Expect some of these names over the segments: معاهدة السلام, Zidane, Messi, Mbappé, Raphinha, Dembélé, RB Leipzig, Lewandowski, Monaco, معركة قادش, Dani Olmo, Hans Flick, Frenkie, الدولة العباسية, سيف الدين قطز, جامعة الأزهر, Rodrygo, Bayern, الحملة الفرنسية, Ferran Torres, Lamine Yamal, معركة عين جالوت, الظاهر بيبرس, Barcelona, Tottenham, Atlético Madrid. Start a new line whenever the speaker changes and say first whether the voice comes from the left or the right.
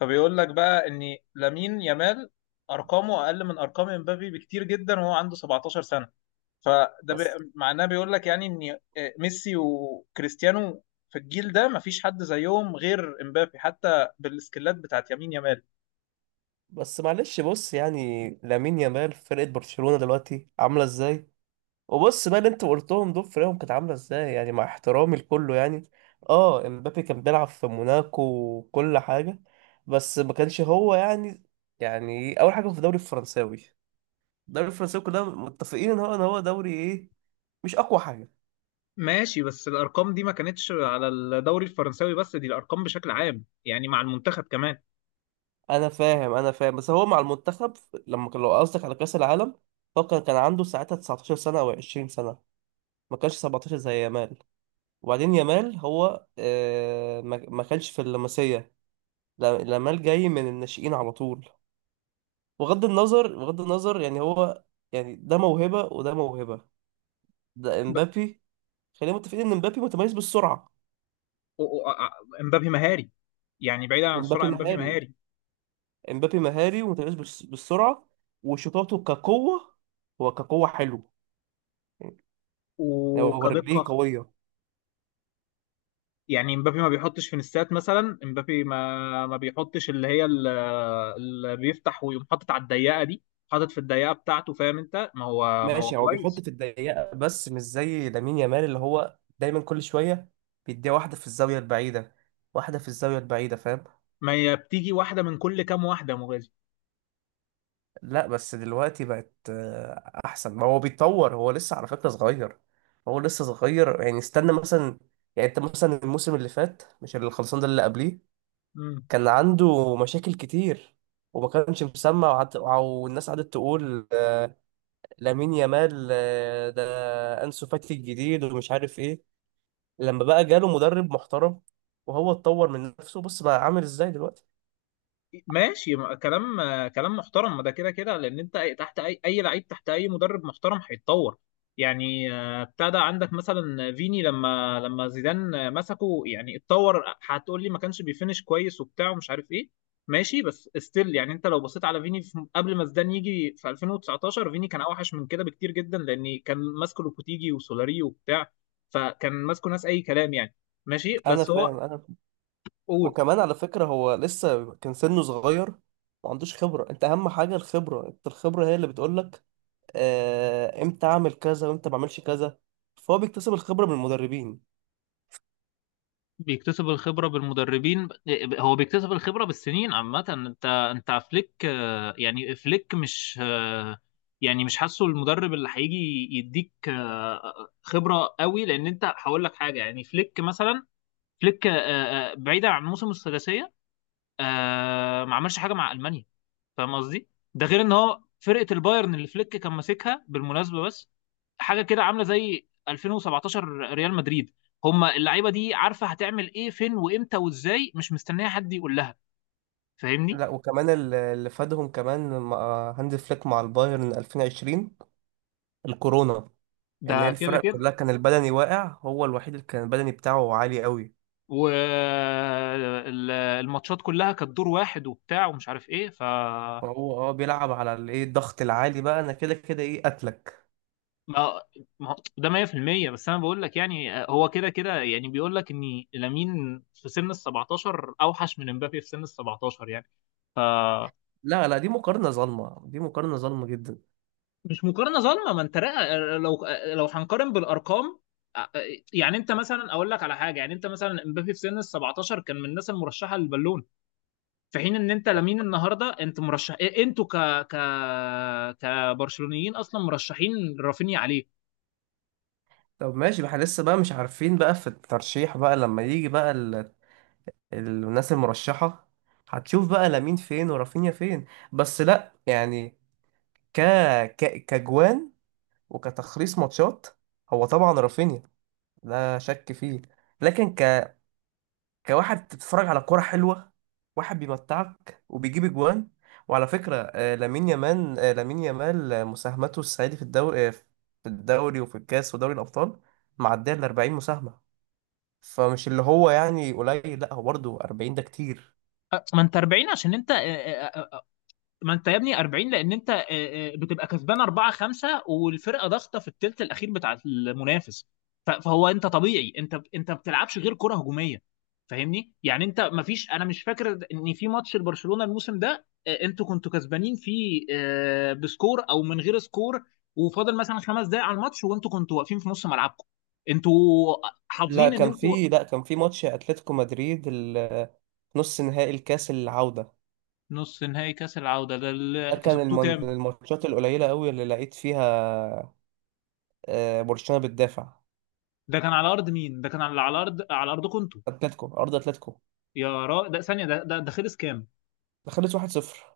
left: فبيقول لك بقى ان لامين يامال ارقامه اقل من ارقام امبابي بكتير جدا، وهو عنده 17 سنه. فده بي...
right: بس
left: معناه بيقول لك يعني ان ميسي وكريستيانو في الجيل ده مفيش حد زيهم غير امبابي، حتى بالسكيلات بتاعت يمين يامال.
right: بس معلش، بص يعني لامين يامال في فرقة برشلونة دلوقتي عاملة ازاي؟ وبص بقى، اللي انت قلتهم دول فرقهم كانت عاملة ازاي يعني، مع احترامي لكله. يعني اه، امبابي كان بيلعب في موناكو وكل حاجة، بس ما كانش هو يعني. اول حاجة في الدوري الفرنساوي، الدوري الفرنساوي كلنا متفقين ان هو دوري ايه، مش اقوى حاجة.
left: ماشي، بس الارقام دي ما كانتش على الدوري الفرنساوي بس، دي الارقام بشكل عام يعني مع المنتخب كمان.
right: انا فاهم انا فاهم، بس هو مع المنتخب لما كان، لو قصدك على كأس العالم، هو كان عنده ساعتها 19 سنة او 20 سنة، ما كانش 17 زي يامال. وبعدين يامال هو ما كانش في اللمسية. يامال جاي من الناشئين على طول. بغض النظر بغض النظر يعني، هو يعني ده موهبة وده موهبة، ده
left: ب...
right: امبابي. خلينا متفقين ان امبابي متميز بالسرعة.
left: و... و... امبابي مهاري، يعني بعيدا عن السرعه
right: وامبابي
left: امبابي
right: مهاري،
left: مهاري
right: امبابي مهاري ومتميز بالسرعة، وشطاته كقوة، هو كقوة حلو يعني، هو رجليه
left: وكدقه.
right: قوية.
left: يعني مبابي ما بيحطش فينيسات مثلا، مبابي ما بيحطش اللي هي اللي بيفتح ويقوم حاطط على الضيقه دي، حاطط في الضيقه بتاعته، فاهم؟ انت ما هو
right: ماشي، هو بيحط
left: كويس.
right: في الضيقه بس مش زي لامين يامال، اللي هو دايما كل شويه بيديها واحده في الزاويه البعيده، واحده في الزاويه البعيده، فاهم.
left: ما هي بتيجي واحده من كل كام واحده يا مغازي.
right: لا بس دلوقتي بقت احسن، ما هو بيتطور، هو لسه على فكره صغير، هو لسه صغير. يعني استنى مثلا، يعني انت مثلا الموسم اللي فات، مش اللي خلصان ده، اللي قبليه، كان عنده مشاكل كتير وما كانش مسمع، والناس قعدت تقول لامين يامال ده انسو فاتي الجديد، ومش عارف ايه. لما بقى جاله مدرب محترم وهو اتطور من نفسه، بص بقى عامل ازاي دلوقتي.
left: ماشي كلام كلام محترم، ما ده كده كده لان انت تحت اي لعيب تحت اي مدرب محترم هيتطور. يعني ابتدى عندك مثلا فيني لما زيدان مسكه يعني اتطور. هتقول لي ما كانش بيفنش كويس وبتاع ومش عارف ايه، ماشي بس ستيل، يعني انت لو بصيت على فيني في قبل ما زيدان يجي في 2019، فيني كان اوحش من كده بكتير جدا، لان كان ماسكه لوبوتيجي وسولاري وبتاع، فكان ماسكه ناس اي كلام يعني. ماشي
right: انا
left: بس
right: فاهم
left: هو.
right: انا فاهم.
left: قول.
right: وكمان على فكره هو لسه كان سنه صغير، ما عندوش خبره. انت اهم حاجه الخبره، انت الخبره هي اللي بتقولك امتى اعمل كذا وامتى ما اعملش كذا. فهو بيكتسب الخبره من المدربين.
left: بيكتسب الخبرة بالمدربين، هو بيكتسب الخبرة بالسنين عامة. انت فليك يعني فليك مش يعني مش حاسه المدرب اللي هيجي يديك خبرة قوي، لان انت هقول لك حاجة، يعني فليك مثلا، فليك بعيدا عن موسم الثلاثية، آه، ما عملش حاجه مع المانيا، فاهم قصدي؟ ده غير ان هو فرقه البايرن اللي فليك كان ماسكها بالمناسبه، بس حاجه كده عامله زي 2017 ريال مدريد. هما اللعيبه دي عارفه هتعمل ايه، فين وامتى وازاي، مش مستنيه حد يقول لها، فاهمني؟
right: لا، وكمان اللي فادهم كمان مع هانز فليك مع البايرن 2020، الكورونا، ان هي
left: ده كده
right: الفرق
left: كده.
right: كلها كان البدني واقع، هو الوحيد اللي كان البدني بتاعه عالي قوي.
left: والماتشات كلها كانت دور واحد وبتاع ومش عارف ايه، ف
right: هو بيلعب على الايه، الضغط العالي، بقى انا كده كده ايه قتلك.
left: ما ما هو- ده 100%. بس انا بقول لك يعني هو كده كده يعني بيقول لك ان لامين في سن ال 17 اوحش من امبابي في سن ال 17 يعني ف.
right: لا لا، دي مقارنة ظالمة، دي مقارنة ظالمة جدا.
left: مش مقارنه ظالمه، ما انت لو هنقارن بالارقام، آه، يعني انت مثلا اقول لك على حاجه، يعني انت مثلا امبابي في سن ال 17 كان من الناس المرشحه للبالون، في حين ان انت لامين النهارده انت مرشح انتوا ك ك كبرشلونيين اصلا مرشحين رافينيا عليه.
right: طب ماشي، احنا لسه بقى مش عارفين بقى في الترشيح، بقى لما يجي بقى الناس المرشحة، هتشوف بقى لامين فين ورافينيا فين. بس لا يعني، ك... كجوان وكتخليص ماتشات، هو طبعا رافينيا، لا شك فيه. لكن كواحد بتتفرج على كرة حلوة، واحد بيمتعك وبيجيب اجوان، وعلى فكرة لامين يامال مساهمته الصعيدي في الدوري، وفي الكاس ودوري الأبطال، معدية ال 40 مساهمة. فمش اللي هو يعني قليل، لا هو برضه 40 ده كتير.
left: ما انت 40 عشان انت، ما انت يا ابني 40 لان انت بتبقى كسبان 4 5 والفرقه ضاغطه في الثلث الاخير بتاع المنافس. فهو انت طبيعي، انت ما بتلعبش غير كره هجوميه، فاهمني؟ يعني انت ما فيش، انا مش فاكر ان في ماتش لبرشلونه الموسم ده انتوا كنتوا كسبانين فيه بسكور او من غير سكور، وفاضل مثلا 5 دقائق على الماتش، وانتوا كنتوا واقفين في نص ملعبكم، انتوا
right: لا
left: حافظين ان
right: كان
left: انتوا.
right: في لا كان في ماتش اتلتيكو مدريد، نص نهائي الكاس العودة.
left: نص نهائي كاس العوده ده
right: ده
left: اللي
right: كان
left: كسبتوه
right: من
left: كام؟
right: الماتشات القليلة قوي اللي لقيت فيها برشلونة بتدافع.
left: ده كان على ارض مين؟ ده كان على، على ارض، على ارضكم انتوا؟
right: اتلتيكو، ارض اتلتيكو،
left: يا را ده ثانية، ده خلص كام؟
right: دخلت 1-0.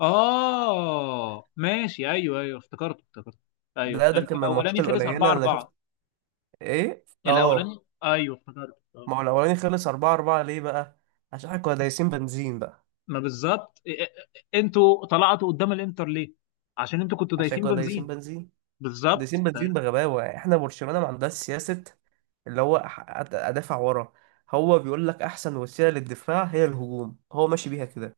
left: آه ماشي، أيوه أيوه، افتكرته افتكرته. أيوه،
right: ده
left: أنت
right: كان من الماتشات
left: الأولاني خلص 4
right: القليلة اللي شفت،
left: 4.
right: ايه
left: الأولاني أيوه، افتكرته آه.
right: ما هو الاولاني خلص 4-4 ليه بقى؟ عشان احنا كنا دايسين بنزين بقى،
left: ما بالظبط، أنتوا طلعتوا قدام الإنتر ليه؟ عشان أنتوا كنتوا
right: عشان
left: دايسين
right: كنا دايسين
left: بنزين.
right: بنزين، دايسين
left: بالظبط.
right: بنزين بغباوة يعني. احنا برشلونة ما عندهاش سياسة، اللي هو ادافع ورا. هو بيقول لك احسن وسيلة للدفاع هي الهجوم، هو ماشي بيها كده.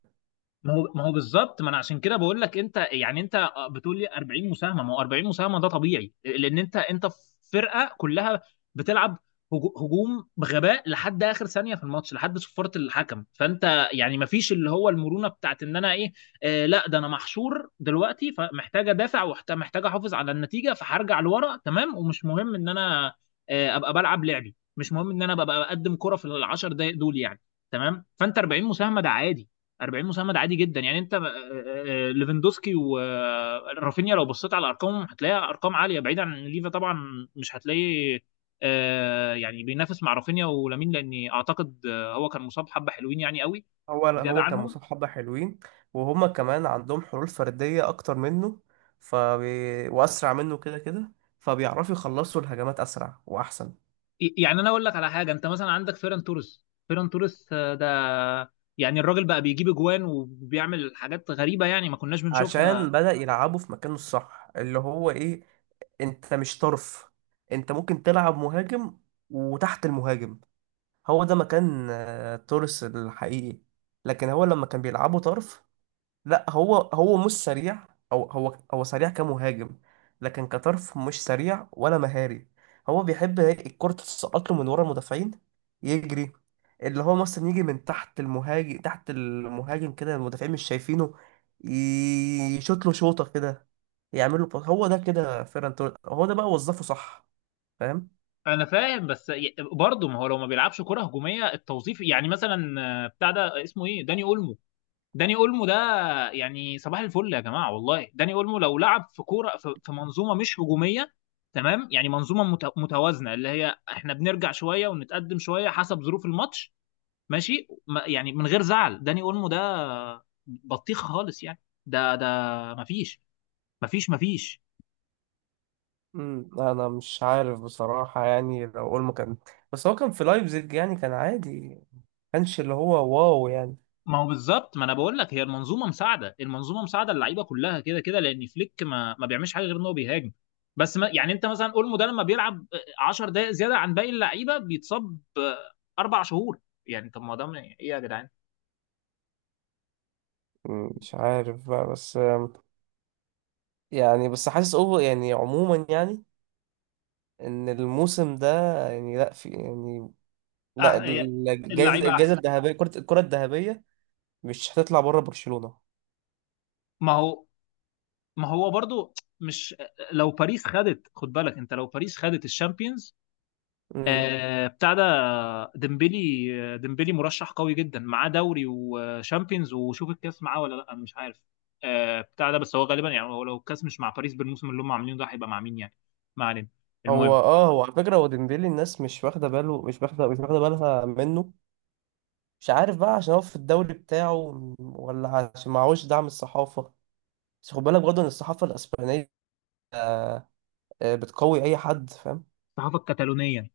left: ما هو بالظبط، ما انا عشان كده بقول لك انت، يعني انت بتقول لي 40 مساهمه، ما هو 40 مساهمه ده طبيعي لان انت في فرقه كلها بتلعب هجوم بغباء لحد اخر ثانيه في الماتش لحد صفاره الحكم، فانت يعني ما فيش اللي هو المرونه بتاعت ان انا ايه، آه لا ده انا محشور دلوقتي، فمحتاج ادافع ومحتاج احافظ على النتيجه فهرجع لورا، تمام، ومش مهم ان انا آه ابقى بلعب لعبي، مش مهم ان انا ببقى بقدم كره في العشر دقايق دول يعني. تمام، فانت 40 مساهمه ده عادي، 40 مساعد عادي جدا يعني. انت ليفاندوسكي ورافينيا لو بصيت على ارقامهم هتلاقيها ارقام عاليه، بعيد عن ليفا طبعا مش هتلاقي، يعني بينافس مع رافينيا ولامين، لاني اعتقد هو كان مصاب حبه حلوين يعني قوي
right: هو
left: زياده
right: هو كان
left: عنهم.
right: مصاب حبة حلوين، وهما كمان عندهم حلول فردية اكتر منه، واسرع منه كده كده، فبيعرفوا يخلصوا الهجمات اسرع واحسن.
left: يعني انا اقول لك على حاجه، انت مثلا عندك فيران توريس، فيران توريس ده يعني الراجل بقى بيجيب اجوان وبيعمل حاجات غريبه يعني ما كناش
right: عشان
left: بنشوفها.
right: بدأ يلعبه في مكانه الصح اللي هو ايه، انت مش طرف، انت ممكن تلعب مهاجم وتحت المهاجم، هو ده مكان توريس الحقيقي. لكن هو لما كان بيلعبه طرف، لا هو مش سريع، او هو سريع كمهاجم، لكن كطرف مش سريع ولا مهاري. هو بيحب الكرة تتسقط له من ورا المدافعين، يجري، اللي هو مثلا يجي من تحت المهاجم، تحت المهاجم كده المدافعين مش شايفينه، يشوط له شوطة كده، يعمل له باص. هو ده كده فيران توريس، هو ده بقى وظفه صح، فاهم.
left: انا فاهم، بس برضه ما هو لو ما بيلعبش كره هجوميه التوظيف، يعني مثلا بتاع ده اسمه ايه، داني اولمو. داني اولمو ده يعني صباح الفل يا جماعه والله، داني اولمو لو لعب في كوره، في منظومه مش هجوميه تمام، يعني منظومه متوازنه اللي هي احنا بنرجع شويه ونتقدم شويه حسب ظروف الماتش، ماشي يعني من غير زعل، داني اولمو ده بطيخ خالص يعني. ده مفيش مفيش مفيش.
right: انا مش عارف بصراحة، يعني لو اقول اول ما كان، بس هو كان في لايبزيج يعني كان عادي، ما كانش اللي هو واو يعني.
left: ما هو بالظبط، ما انا بقول لك هي المنظومه مساعده، المنظومه مساعده، اللعيبه كلها كده كده، لان فليك ما بيعملش حاجه غير ان هو بيهاجم بس، ما يعني انت مثلا اولمو ده لما بيلعب 10 دقائق زياده عن باقي اللعيبه بيتصاب 4 شهور. يعني طب ما ده ايه يا جدعان؟
right: مش عارف بقى، بس يعني بس حاسس اوفر يعني عموما، يعني ان الموسم ده، يعني لا في يعني، لا
left: أح... يا-
right: ال- الجايزه
left: اللعيبه
right: الجايزه
left: احسن.
right: الذهبيه، الكره الذهبيه مش هتطلع بره برشلونه.
left: ما هو ما هو برضو، مش لو باريس خدت، خد بالك انت، لو باريس خدت الشامبيونز
right: امم
left: بتاع ده، ديمبلي، ديمبلي مرشح قوي جدا، معاه دوري وشامبيونز، وشوف الكاس معاه ولا لا، مش عارف بتاع ده، بس هو غالبا يعني، هو لو الكاس مش مع باريس بالموسم اللي هم عاملينه ده، هيبقى مع مين يعني؟ ما علينا،
right: هو
left: المهم.
right: هو على فكره، هو ديمبلي الناس مش واخده باله، مش واخده بالها منه، مش عارف بقى، عشان هو في الدوري بتاعه، ولا عشان معهوش دعم الصحافه؟ بس خد بالك برضه ان الصحافه الاسبانيه آه، بتقوي اي حد، فاهم.
left: الصحافه الكتالونيه،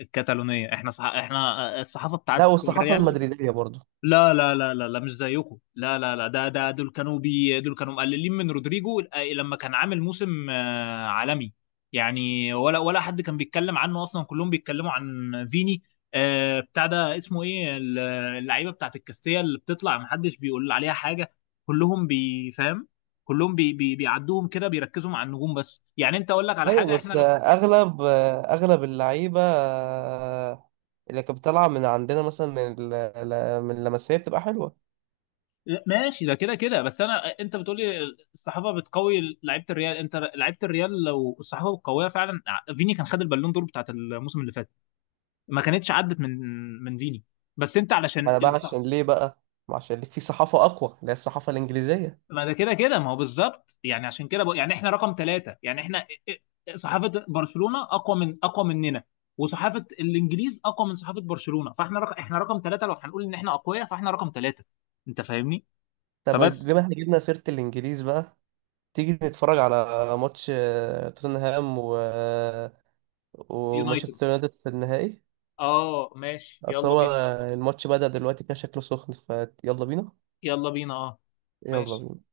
left: الكتالونيه احنا احنا الصحافه
right: لا،
left: بتاعت
right: والصحافه
left: الريال.
right: المدريديه برضه.
left: لا لا لا لا لا، مش زيكم، لا لا لا، ده ده دول كانوا بي دول كانوا مقللين من رودريجو لما كان عامل موسم عالمي، يعني ولا حد كان بيتكلم عنه اصلا، كلهم بيتكلموا عن فيني. بتاع ده اسمه ايه اللعيبه بتاعت الكاستيا اللي بتطلع، محدش بيقول عليها حاجه. كلهم بيفهم، كلهم بي بي بيعدوهم كده، بيركزوا مع النجوم بس، يعني انت اقول لك على
right: ايوه،
left: حاجه احنا
right: بس
left: لو.
right: اغلب اللعيبه اللي كانت بتطلع من عندنا، مثلا من اللمسيه بتبقى حلوه.
left: ماشي ده كده كده، بس انا، انت بتقولي الصحافه بتقوي لعيبه الريال، انت لعيبه الريال لو الصحافه القويه فعلا، فيني كان خد البالون دور بتاعت الموسم اللي فات، ما كانتش عدت من من فيني، بس انت
right: ما
left: علشان
right: انا بقى
left: الصح.
right: عشان ليه بقى؟ ما عشان في صحافه اقوى، اللي هي الصحافه الانجليزيه.
left: ما ده كده كده، ما هو بالظبط يعني عشان كده بقى، يعني احنا رقم ثلاثة، يعني احنا صحافه برشلونه اقوى، من اقوى مننا، وصحافه الانجليز اقوى من صحافه برشلونه، فاحنا رقم، احنا رقم ثلاثة، لو هنقول ان احنا اقوياء فاحنا رقم ثلاثة، انت فاهمني؟
right: طب
left: فبس.
right: بما احنا جبنا سيره الانجليز بقى، تيجي نتفرج على ماتش توتنهام
left: يونايتد،
right: ومانشستر يونايتد في النهائي.
left: اه ماشي،
right: اصل
left: يلا
right: هو
left: بينا.
right: الماتش بدأ دلوقتي، كده شكله سخن، فيلا بينا،
left: يلا بينا، اه
right: يلا
left: ماشي.
right: بينا.